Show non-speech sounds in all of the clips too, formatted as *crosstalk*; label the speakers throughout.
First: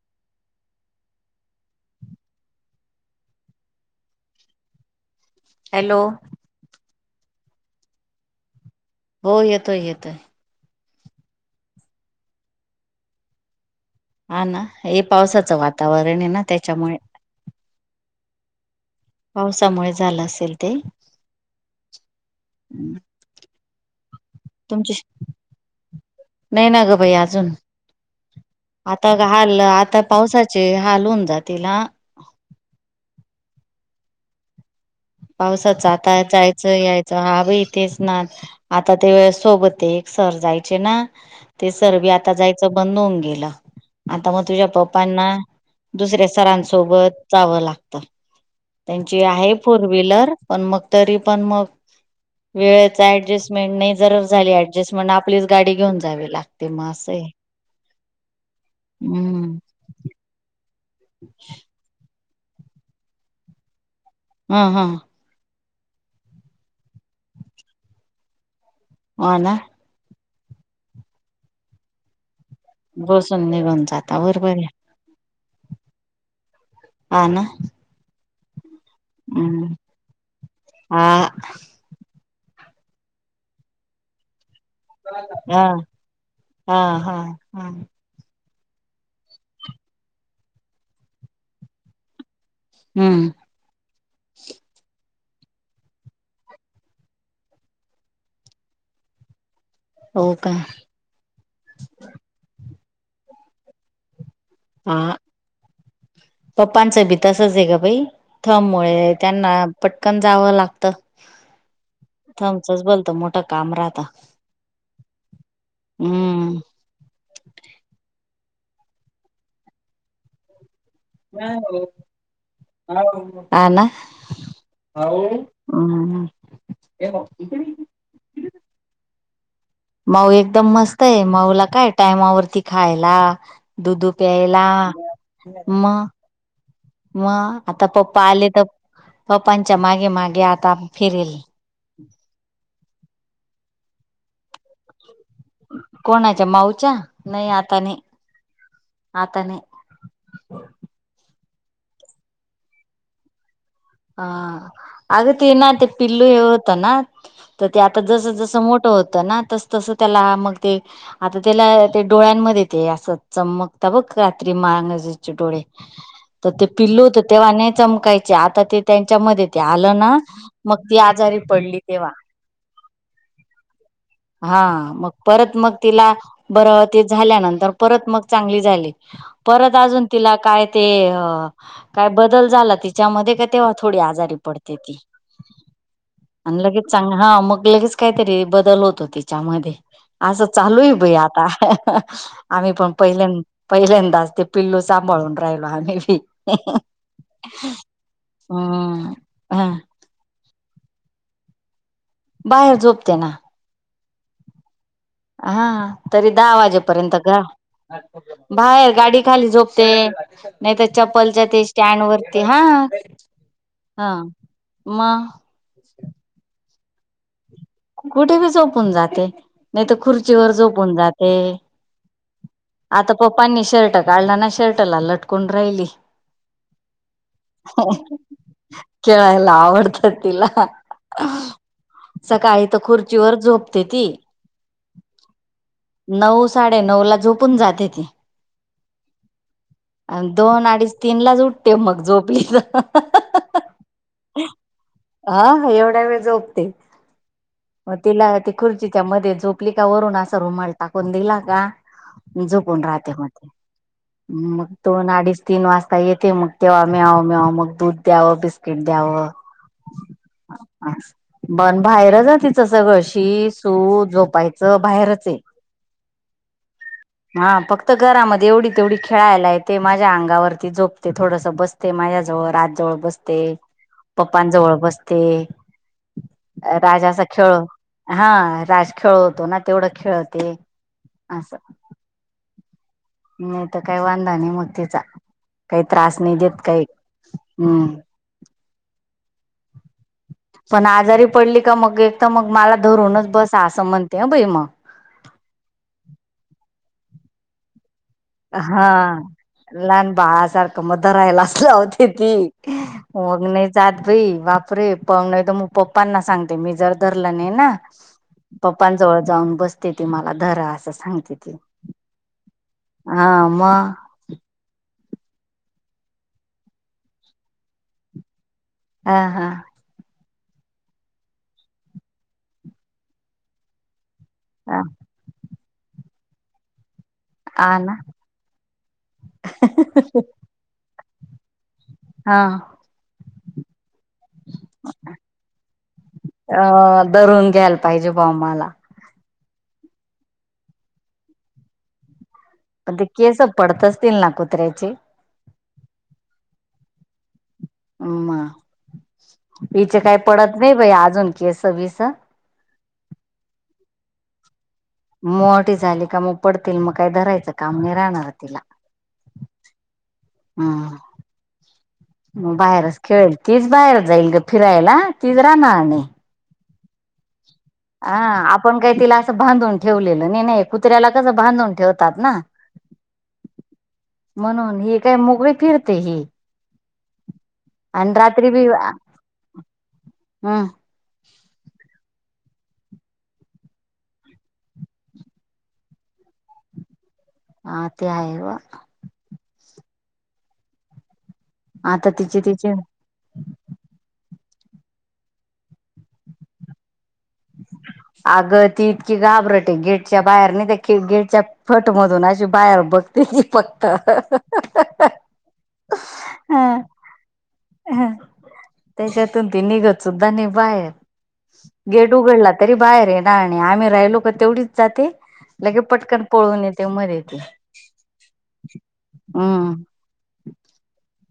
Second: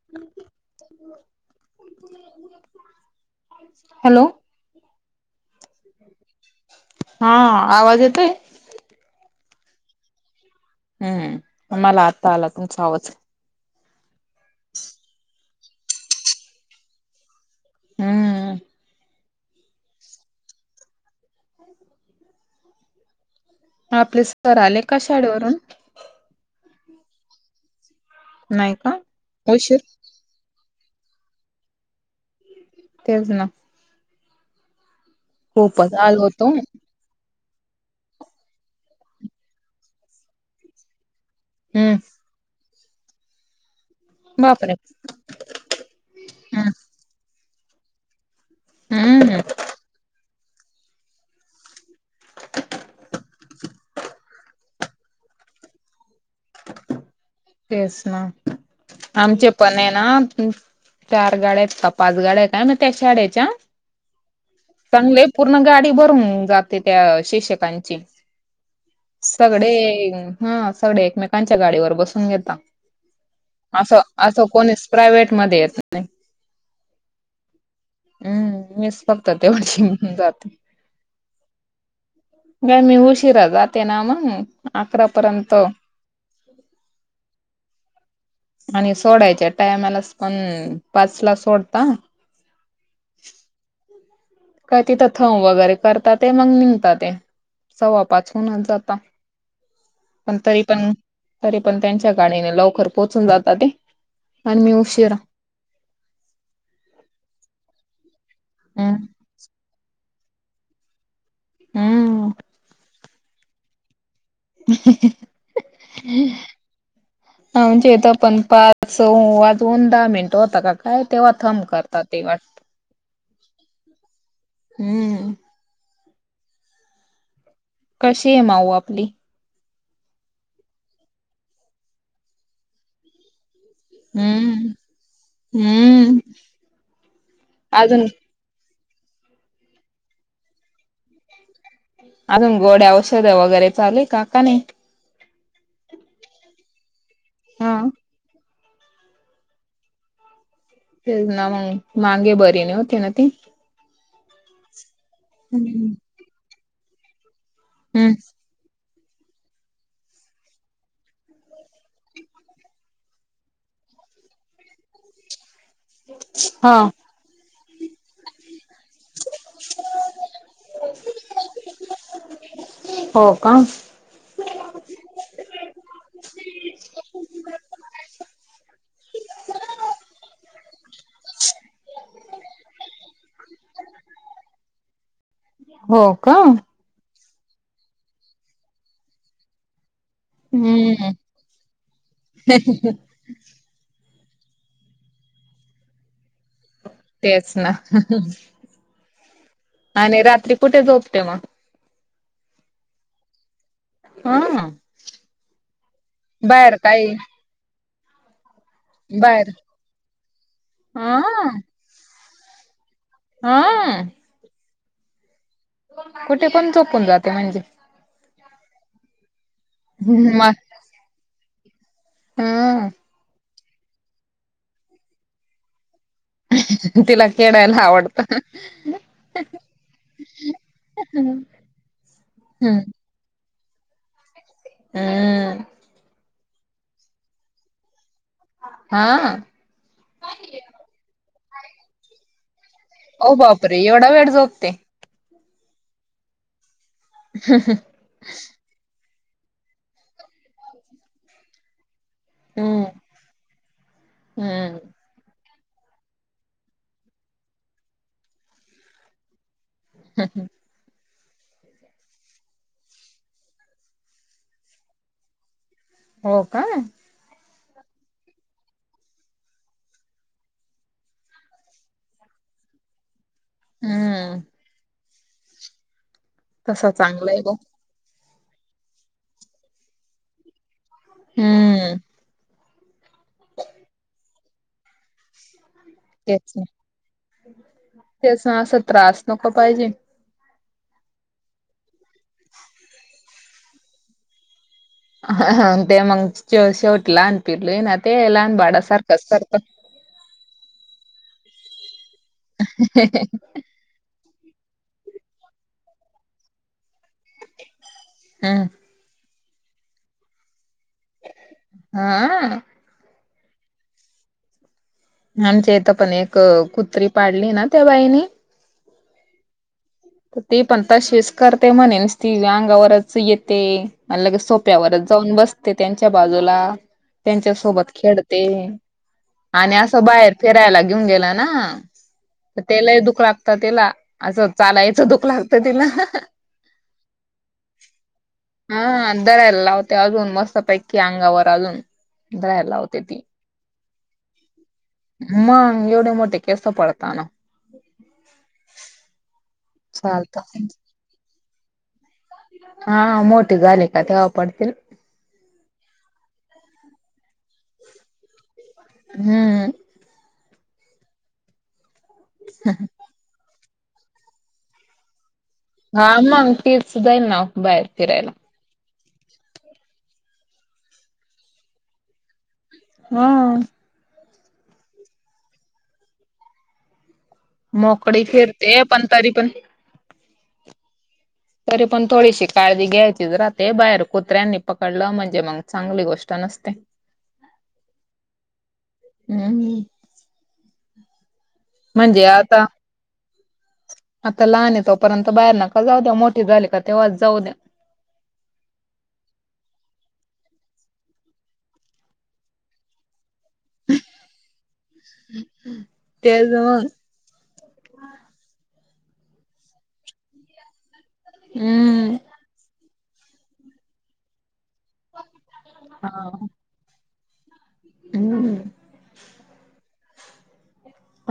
Speaker 1: *inaudible* Hello.
Speaker 2: Hello
Speaker 1: हा आवाज येतो ये.
Speaker 2: हो येतोय येतोये.
Speaker 1: हम्म प मला आत्ता आला तुमचा आवाज.
Speaker 2: हा ना हे पावसाचं वातावरण आहे ना त्याच्यामुळे.
Speaker 1: हम्म.
Speaker 2: पावसामुळे झालं असेल ते.
Speaker 1: आपले सर आले
Speaker 2: तुमची
Speaker 1: का शाळेवरून.
Speaker 2: नाही ना ग बाई अजून
Speaker 1: नाही का
Speaker 2: आता घललं
Speaker 1: उशीर
Speaker 2: आता पावसाचे हाल होवून जातेला.
Speaker 1: तेच ना.
Speaker 2: पावसाच
Speaker 1: खूपच
Speaker 2: आता
Speaker 1: आलो होतो
Speaker 2: जायचं याय च. हा बाई तेच ना. आता ते वेळेस सोबते एक सर जायचे ना ते
Speaker 1: हम्म
Speaker 2: सरबी आता जायचं बंद होऊन गेलं. आता म तुझ्या
Speaker 1: बापरे
Speaker 2: पप्पांना दुसऱ्या
Speaker 1: हम्म
Speaker 2: सरांसोबत जावं लागत. त्यांची
Speaker 1: हम्म
Speaker 2: आहे मोटर. पण मग, तरी पण मग. वेळेच ऍडजस्टमेंट, नाही जर झाली ऍडजस्टमेंट आपलीच गाडी घेऊन जावी लागते म असये.
Speaker 1: तेस ना. आमचे पणना. चार गाड्या त पाच गाड्याय. कायनछ त्या शाळेच्या?
Speaker 2: हा हा
Speaker 1: चागले पूर्ण गाडी भरून जाते त्या शिक्षकांची.
Speaker 2: हो ना
Speaker 1: सगडे हा सगडे एकमेकांच्या गाडीवर बसून घेता.
Speaker 2: बसून निघून जाता. बरोबरे.
Speaker 1: प्रायववेट मध्ये येत नाही.
Speaker 2: ह ना?
Speaker 1: हम्म मीस फक्त
Speaker 2: हम्म
Speaker 1: तेवढी जाते.
Speaker 2: हा
Speaker 1: ग मी उशिरा जाते ना म्हणून.
Speaker 2: हा. हा हा हा.
Speaker 1: आणि सोडायच्या टायमलाच पण पाच ला सोडता.
Speaker 2: हम्म.
Speaker 1: काय तिथं थंब वगैरे करताते. मग निघतात ते. सव्वा पाच हूनच जाता.
Speaker 2: हो
Speaker 1: पण
Speaker 2: का
Speaker 1: तरी पण, तरी पण त्यांच्या गाडीने लवकर पोचून जाता ते. आणि मी
Speaker 2: हा,
Speaker 1: उशिरा
Speaker 2: पप्पांचं बी तसंचे ग बाई. थंब
Speaker 1: हम्म
Speaker 2: मुळे त्यांना पटकन जावं लागत.
Speaker 1: हम्म
Speaker 2: थंबचच भलत मोठ काम राहत. हम्म
Speaker 1: *inaudible* आमच्या इथं पण पाच स वाजून दहा मिनटं होताका काय तेव्हा थम करतात. ते वाट
Speaker 2: हा ना?
Speaker 1: हम्म
Speaker 2: हम्म.
Speaker 1: कशीये माऊ आपली?
Speaker 2: माऊ एकदम मस्तये, माऊला काय टायमावरती खायला. दुधू प्यायला.
Speaker 1: हम्म
Speaker 2: म.
Speaker 1: हम्म
Speaker 2: म आता
Speaker 1: अजून
Speaker 2: पप्पा आले तर पप्पांच्या मागे मागे आता फिरेल.
Speaker 1: अजून गोड्या औषधं वगैरे चालूय का? का नाही?
Speaker 2: कोणाच्या माऊच्या? नाही
Speaker 1: हा
Speaker 2: आता नाही. आता नाही..
Speaker 1: तेच ना मंग. मांगे बरी नव्हती ना ती.
Speaker 2: हा अग ती ना. ते
Speaker 1: हम्म
Speaker 2: पिल्लू हे होत ना. ते आता जसं जसं मोठं होतं ना. तसं तसं त्याला मग ते आता त्याला ते डोळ्यांमध्ये ते असं चमकता बघ रात्री मांगजेचे डोळे. त ते
Speaker 1: हा
Speaker 2: पिल्लू होत तेव्हा नाही चमकायचे. आता ते त्यांच्या मध्ये ते आलं ना, मग ती आजारी पडली तेव्हा.
Speaker 1: हो का?
Speaker 2: हा. मग परत मग तिला बरं ते झाल्यानंतर परत मग चांगली झाली. परत अजून तिला काय ते काय बदल झाला तिच्यामध्ये का तेव्हा थोडी आजारी पडते ती.
Speaker 1: हो का?
Speaker 2: आणि लगेच चांग हा मग लगेच काहीतरी बदल होतो तिच्यामध्ये. असं चालूयं
Speaker 1: हम्म
Speaker 2: बाई आता, आम्ही पण पहिल्यां पहिल्यांदाच ते पिल्लू सांभाळून राहिलो आम्ही बी.
Speaker 1: तेच ना.
Speaker 2: ह हा.
Speaker 1: आणि रात्री कुठे झोपते मग?
Speaker 2: बाहेर झोपते ना.
Speaker 1: हा.
Speaker 2: हा, तरी दहा
Speaker 1: बाहेर काही
Speaker 2: वाजेपर्यंत ग बाहेर. गाडी खाली
Speaker 1: बाहेर
Speaker 2: झोपते. नाही तर
Speaker 1: हा
Speaker 2: चप्पलच्या ते स्टँड वरती, हा हा, म
Speaker 1: कुठे पण झोपून जाते म्हणजे.
Speaker 2: कुठे पण झोपून जाते, नाही तर खुर्चीवर
Speaker 1: म
Speaker 2: झोपून जाते.
Speaker 1: ह
Speaker 2: आता पप्पांनी शर्ट काढला ना, शर्टला लटकून राहिली.
Speaker 1: तिला खेळायला आवडत
Speaker 2: खेळायला आवडत तिला. सकाळी तर
Speaker 1: हम्म
Speaker 2: खुर्चीवर झोपते ती.
Speaker 1: हम *unintelligible*
Speaker 2: नऊ- साडे नऊला झोपून जाते ती.
Speaker 1: हा.
Speaker 2: आणि दोन, अडीच, तीन, लाच उठते मग झोपली त.
Speaker 1: ओ बाप रे, एवढा वेळ झोपते?
Speaker 2: हा एवढ्या वेळ झोपते.
Speaker 1: ह, ह
Speaker 2: मग तिला ती खुर्चीच्या मध्ये झोपली का वरून असा रुमाल टाकून दिला का जोपून
Speaker 1: हम्म
Speaker 2: राहते मग,
Speaker 1: हम्म,
Speaker 2: दोन, अडीच तीन वाजता येते मग तेव्हा म्याव -म्याव मग दूध द्यावं, बिस्किट द्यावं
Speaker 1: हम, हम,
Speaker 2: असं, बन बाहेरच तिचं सगळ शी, सू, झोपायचं बाहेरच आहे.
Speaker 1: हो का?
Speaker 2: हा फक्त घरामध्ये एवढी -तेवढी खेळायला येते. माझ्या अंगावरती जोपते थोडस बसते. ते माझ्याजवळ, राजजवळ, बसते
Speaker 1: हम्म,
Speaker 2: पप्पांजवळ बसते.
Speaker 1: तसा
Speaker 2: राजा अस
Speaker 1: चांगला आहे
Speaker 2: खेळ,
Speaker 1: बघ.
Speaker 2: हा राज खेळतो ना तेवढं खेळते. असं
Speaker 1: हम्म.
Speaker 2: नाही तर काही वांदा नाही म तीचा, काही त्रास नाही
Speaker 1: तेच
Speaker 2: देत
Speaker 1: ना.
Speaker 2: काही. हम्म
Speaker 1: तेच ना असं त्रास नको पाहिजे.
Speaker 2: पण आजारी पडली का मग, एक तर मग मला धरूनच बसा असं म्हणते ह बई मग.
Speaker 1: ते मग शेवटी लहान पिलू ना ते लहान बाळा
Speaker 2: हा
Speaker 1: सारखंच करत.
Speaker 2: लहान बाळासारखं म धरायलाच लावते ती, मग ना जात भाई वापरे पाहण तर मग पप्पांना सांगते मी जर धरलं नाही ना,
Speaker 1: हम्म,
Speaker 2: पप्पांजवळ जाऊन बसते ती मला धरा असं सांगते ती.
Speaker 1: हा आ.
Speaker 2: हा, मग.
Speaker 1: आमच्या इथ पण एक कुत्री पाळली ना त्या बाईनी.
Speaker 2: हां हां
Speaker 1: ती पण तशीच करते म्हणे निसती अंगावरच येते आणि लगेच
Speaker 2: हा
Speaker 1: सोप्यावरच जाऊन बसते त्यांच्या बाजूला. त्यांच्या
Speaker 2: आ
Speaker 1: सोबत
Speaker 2: ना
Speaker 1: खेळते आणि अस बाहेर फिरायला घेऊन गेला ना
Speaker 2: हां
Speaker 1: ते लय दुख लागत तीला अस चालाय *unintelligible* दुख लागत तिला
Speaker 2: अ धरून घ्यायला पाहिजे बा मला
Speaker 1: हां धरायला लावते अजून मस्तपैकी अंगावर अजून धरायला.
Speaker 2: पण
Speaker 1: लावते
Speaker 2: ते
Speaker 1: ती
Speaker 2: केस पडत असतील ना कुत्र्याचे.
Speaker 1: मग एवढे मोठे केस पडताना.
Speaker 2: हिचे काय
Speaker 1: चालत
Speaker 2: पडत नाही बाई अजून केस बीस.
Speaker 1: हा मोठी झालि का मग तवा पडतील.
Speaker 2: मोठी झाली का मग पडतील मग काय धरायच. काम नाही राहणार तीला
Speaker 1: हम्म
Speaker 2: हम्म बाहेरच खेळेल तीच बाहेर जाईल ग फिरायला तीच राहणार. नाही
Speaker 1: हा मग तीच जाईल ना बाहेर.
Speaker 2: हा
Speaker 1: फिरायला
Speaker 2: आपण काही तिला असं बांधून ठेवलेल नाही, नाही कुत्र्याला कस बांधून ठेवतात ना.
Speaker 1: हम्म.
Speaker 2: म्हणून ही काय मोकळी फिरते ही. अन
Speaker 1: मोकळी
Speaker 2: रात्री बी
Speaker 1: फिरते पण तरी पण
Speaker 2: हं
Speaker 1: तरी पण थोडीशी काळजी घ्यायचीच राहते, बाहेर कुत्र्यांनी पकडल म्हणजे मग चांगली गोष्ट नसते.
Speaker 2: हां ते आहे वा.
Speaker 1: हम्म
Speaker 2: आता तिचे तिचे
Speaker 1: आता लहानय तोपर्यंत बाहेर नका जाऊ द्या मोठी झाली का तेव्हाच जाऊ द्या.
Speaker 2: आग ती इतकी घाबरट आहे गेटच्या बाहेर नाही त्या गेटच्या फटमधून अशी बाहेर बघते फक्त
Speaker 1: त्याज
Speaker 2: हा
Speaker 1: मग
Speaker 2: त्याच्यातून ती निघत सुद्धा नाही बाहेर. गेट
Speaker 1: हम्म
Speaker 2: उघडला तरी बाहेर येना आणि आम्ही राहिलो का तेवढीच. जाते लगे पटकन
Speaker 1: हा.
Speaker 2: पळून येते मधेच.
Speaker 1: हम्म
Speaker 2: हम्म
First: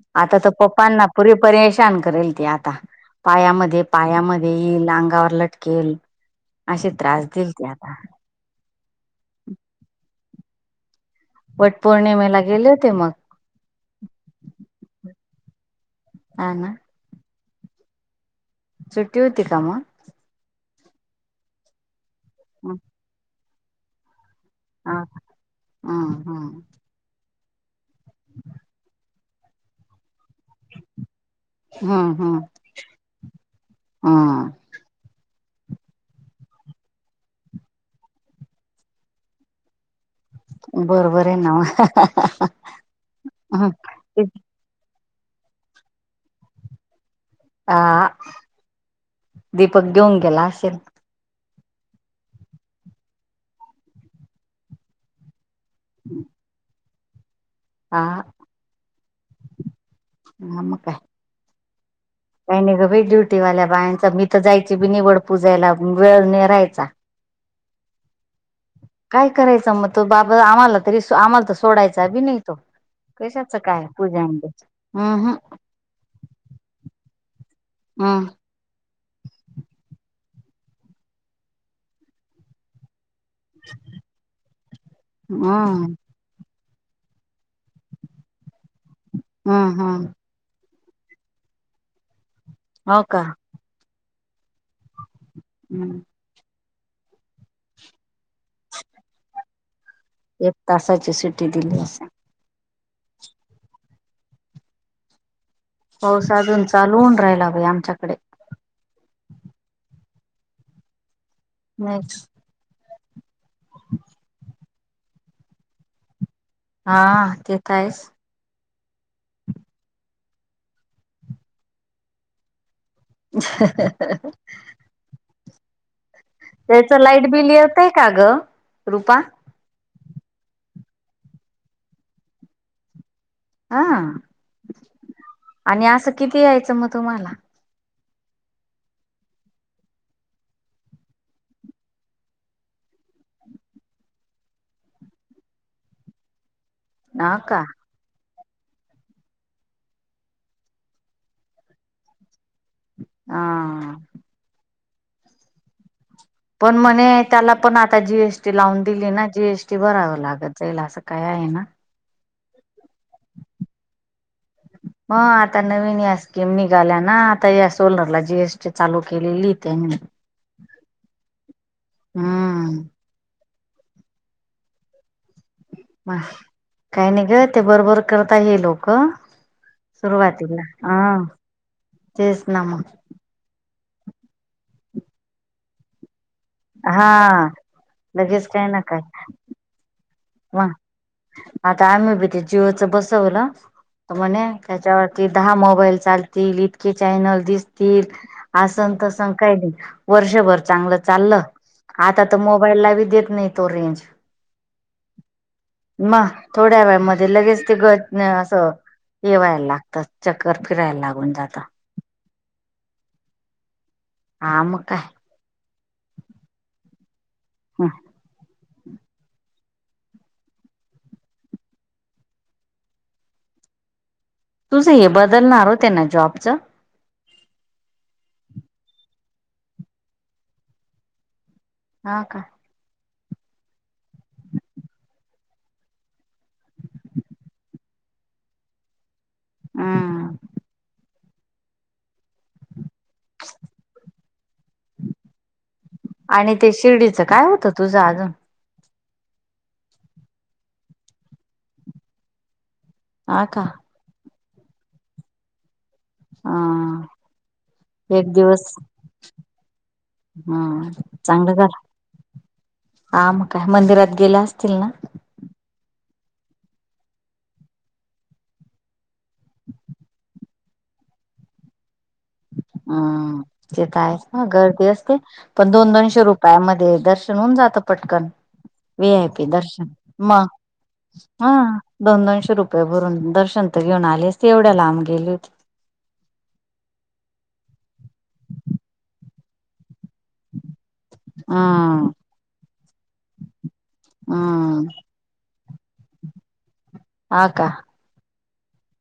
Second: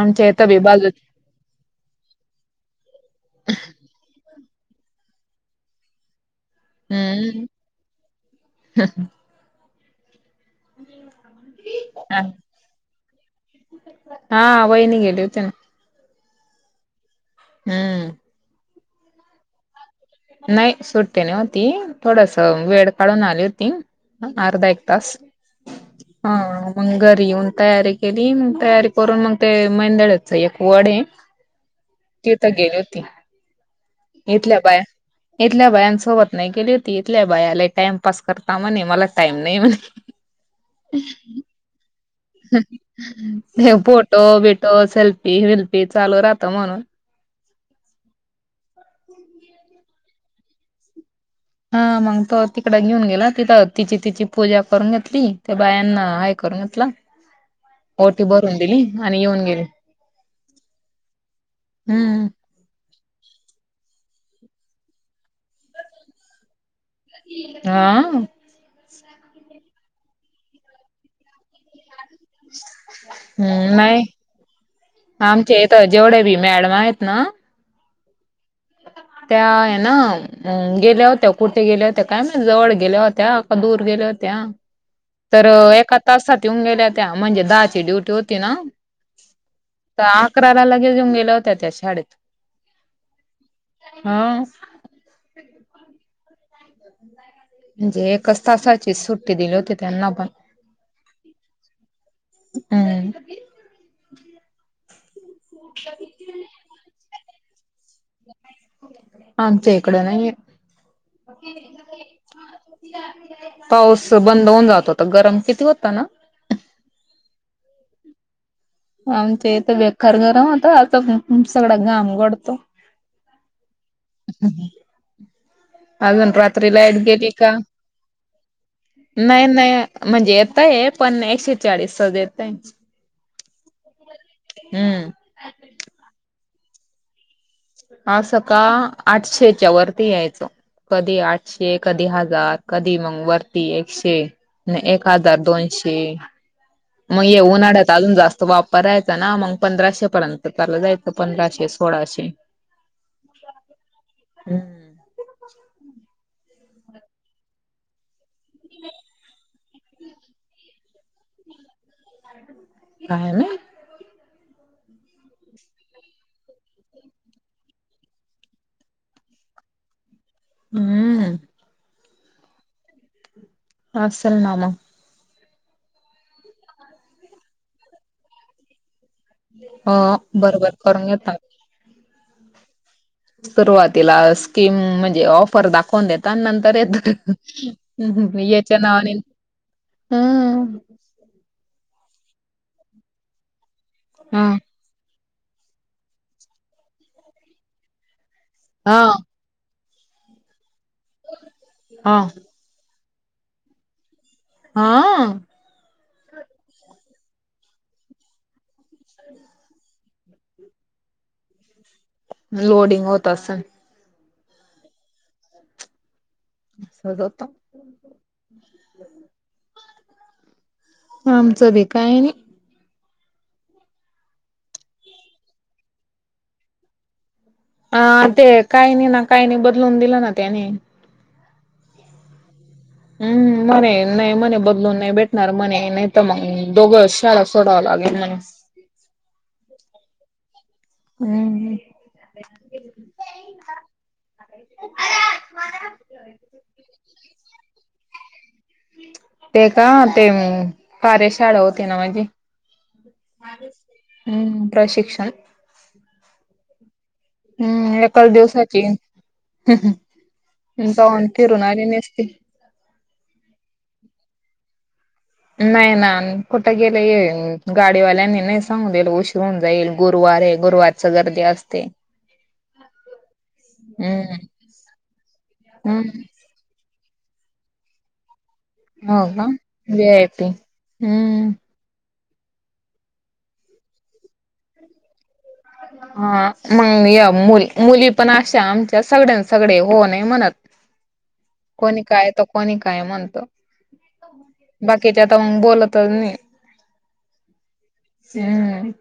Speaker 1: आमच्या
Speaker 2: आता
Speaker 1: इथं
Speaker 2: तर
Speaker 1: बी बाजू
Speaker 2: पप्पांना पुरी परेशान करेल ती आता. पायामध्ये पायामध्ये येईल अंगावर लटकेल अशी त्रास
Speaker 1: हम्म
Speaker 2: देईल ती आता.
Speaker 1: *inaudible* ह *unintelligible*
Speaker 2: वट पौर्णिमेला गेले होते मग.
Speaker 1: हा वहिनी गेली होती ना.
Speaker 2: हा ना.
Speaker 1: हम्म.
Speaker 2: सुट्टी होती का मग?
Speaker 1: नाही सुट्टी नव्हती, थोडस वेळ काढून आली होती. अर्धा एक
Speaker 2: हा
Speaker 1: तास
Speaker 2: हम्म
Speaker 1: हा
Speaker 2: हम्म
Speaker 1: मंग घरी येऊन तयारी देईन मग तयारी करून मग ते मैंदळच एक वड आहे.
Speaker 2: हम्म
Speaker 1: ते
Speaker 2: हम्म
Speaker 1: त गेली होती इथलं
Speaker 2: हम्म
Speaker 1: काय? इथल्या बायांसोबत नाही केेली होती, इथल्या बायाला टाइम पास करता म्हणे मला टाइम नाही म्हणे.
Speaker 2: बरोबर आहे ना मग
Speaker 1: फोटो बिटो सेल्फी वेल्फी चालू राहत म्हणून.
Speaker 2: ह दीपक घेऊन गेला असेल
Speaker 1: हा मग तो तिकड घेऊन गेला, तिथं तिची तिची पूजा करून घेतली, ते बायांना ऐक कर म्हटलं
Speaker 2: हा.
Speaker 1: ओटी भरून दिली आणि येऊन गेली.
Speaker 2: आम काय
Speaker 1: हम्म.
Speaker 2: काही नाही गं भे डुटील्या बायांचा मी तर जायची बी नि वड पूजायला वेळ न राहायचा.
Speaker 1: हा.
Speaker 2: काय करायचं मग, तो बाबा आम्हाला तरी आम्हाला त सोडायचा बी नाही तो कशाच
Speaker 1: हम्म
Speaker 2: काय पूजा अ हम्म हम्
Speaker 1: जेवढे बी मॅडम आहेत ना,
Speaker 2: हम.
Speaker 1: त्या ना गेल्या हो त्या कुठ गेल्या होत्या काय माहित जवळ गेले होते त्या दूर गेल्या होत्या
Speaker 2: हम्म
Speaker 1: तर
Speaker 2: हम्म
Speaker 1: एका तासात येऊन गेल्या त्या म्हणजे, दहाची ड्युटी होती ना
Speaker 2: हम्म
Speaker 1: तर
Speaker 2: हम्म
Speaker 1: तक्रारा लगेऊन गेल्या होत्या त्या शाळेत.
Speaker 2: हो का.
Speaker 1: हा.
Speaker 2: हम्म
Speaker 1: *unintelligible* म्हणजे एकच तासाची सुट्टी दिली होती त्यांना पण,
Speaker 2: एक तासाची सुटी दिली असन
Speaker 1: हम *unintelligible*
Speaker 2: पाऊस अजून चालवून राहायला बई आमच्याकडे
Speaker 1: आमच्या इकडं नाही येत.
Speaker 2: नाही
Speaker 1: पाऊस बंद होऊन जातोता गरम किती होता ना
Speaker 2: हा ते तर आहेच.
Speaker 1: आमच्या इथं बेख घरम होत आता सगळा घाम घडतो.
Speaker 2: *inaudible*
Speaker 1: ह् अजून रात त्री
Speaker 2: त्याच
Speaker 1: लाईट गेली का,
Speaker 2: बिल येतय का ग रुपा
Speaker 1: नाही नाही म्हणजे येतय पनना एकशे चाळीस येतय.
Speaker 2: हा
Speaker 1: हम्म
Speaker 2: आणि असं किती यायचं मग तुम्हाला?
Speaker 1: हा सकाळ आठशेच्या वरती यायच कधी आठशे कधी हजार कधी मग वरती एकशे नाही एक हजार दोनशे मग
Speaker 2: ह
Speaker 1: ये
Speaker 2: का
Speaker 1: उन्हाळ्यात चालून जास्त वापर राहायचा ना मग पंधराशे पर्यंत चालं जायचं पंधराशे सोळाशे
Speaker 2: हा
Speaker 1: हम्म
Speaker 2: पण म्हणे त्याला पण आता जी. एस. टी लावून दिली ना जी. एस. टी बरावं लागत जाईल असं काय आहे ना.
Speaker 1: काय आहे.
Speaker 2: म आता नवीन या स्कीम निघाल्या ना आता या सोलरला जीएसटी चालू केलेली त्यांनी
Speaker 1: हम्
Speaker 2: हम्
Speaker 1: ह असल नाम
Speaker 2: काही नाही ग ते बरोबर करता हे लोक
Speaker 1: हो
Speaker 2: सुरवातीला
Speaker 1: बरोबर करून
Speaker 2: हह
Speaker 1: घेता.
Speaker 2: तेच ना म
Speaker 1: सुरुवातीला स्कीम म्हणजे ऑफर दाखवून देत तन नंतर येत्
Speaker 2: हा लगेच
Speaker 1: येच्या नाव *unintelligible*
Speaker 2: म आता आम्ही बी ते जीवच बसवलं
Speaker 1: हा
Speaker 2: म्हणे त्याच्यावर ते दहा मोबाईल चालतील इतके चॅनल दिसतील
Speaker 1: हा
Speaker 2: आंत *unintelligible* काही नाही वर्षभर चांगलं चाललं
Speaker 1: हा
Speaker 2: आता तर मोबाईलला बी देत नाही तो रेंज
Speaker 1: हा
Speaker 2: म थोड्या वेळामध्येध्ये लगेच ते गट असं येवायला लागतात चक्कर फिरायला लागून जातं
Speaker 1: लोडिंग होत अस
Speaker 2: आ म काय?
Speaker 1: स ह
Speaker 2: हा
Speaker 1: आमचं बी काय आणि
Speaker 2: तुझं हे बदलणार ह त्यांना जॉबचं
Speaker 1: अ ते काही नाही ना काही नाही बदलून दिलं ना त्याने?
Speaker 2: हा का
Speaker 1: हम्म मणे नाही मने बदलून नाही भेटणार मणे नाही तर मग दोघंच शाळा सोडाव लागेल म्हण
Speaker 2: हम
Speaker 1: हम्म.
Speaker 2: आणि ते शिर्डीचं काय होतं तुझं अजून?
Speaker 1: ते का ते कार्यशाळा होती ना माझी.
Speaker 2: हा का
Speaker 1: हम्म प्रशिक्षण.
Speaker 2: हां
Speaker 1: हम्म एकाल दिवसाची
Speaker 2: हा
Speaker 1: जाऊन फिरून आली नेसती
Speaker 2: हां म काय मंदिरात गेल्या असतील ना?
Speaker 1: नाही ना कुठं गेलं ये गाडीवाल्यांनी नाही सांगू दिलं उशीर होऊन जाईल गुरुवार आहे गुरुवार गर्दी असते
Speaker 2: हम ते तर
Speaker 1: हम्म
Speaker 2: आहे गर्दी असते पण दोन
Speaker 1: हम्म
Speaker 2: दोनशे रुपय *unintelligible* दर्शन होऊन जातं पटकन. वी
Speaker 1: हो
Speaker 2: आय पी
Speaker 1: का
Speaker 2: दर्शन
Speaker 1: वी आय
Speaker 2: म
Speaker 1: पी हम्म
Speaker 2: हां दोन दोनशे रुपये भरून दर्शन तर घेऊन आली असती एवढ्या लांब गेली होती.
Speaker 1: हा मग या मुल मुली पण अशा आमच्या सगळ्यां सगळे ओ नाही म्हणत.
Speaker 2: *inaudible*
Speaker 1: कोणी
Speaker 2: हम्म
Speaker 1: काय त कोणी काय म्हणतो
Speaker 2: हम्म
Speaker 1: बाकी *unintelligible* ते आता मग बोलतच नाही.
Speaker 2: हां का?
Speaker 1: हम्म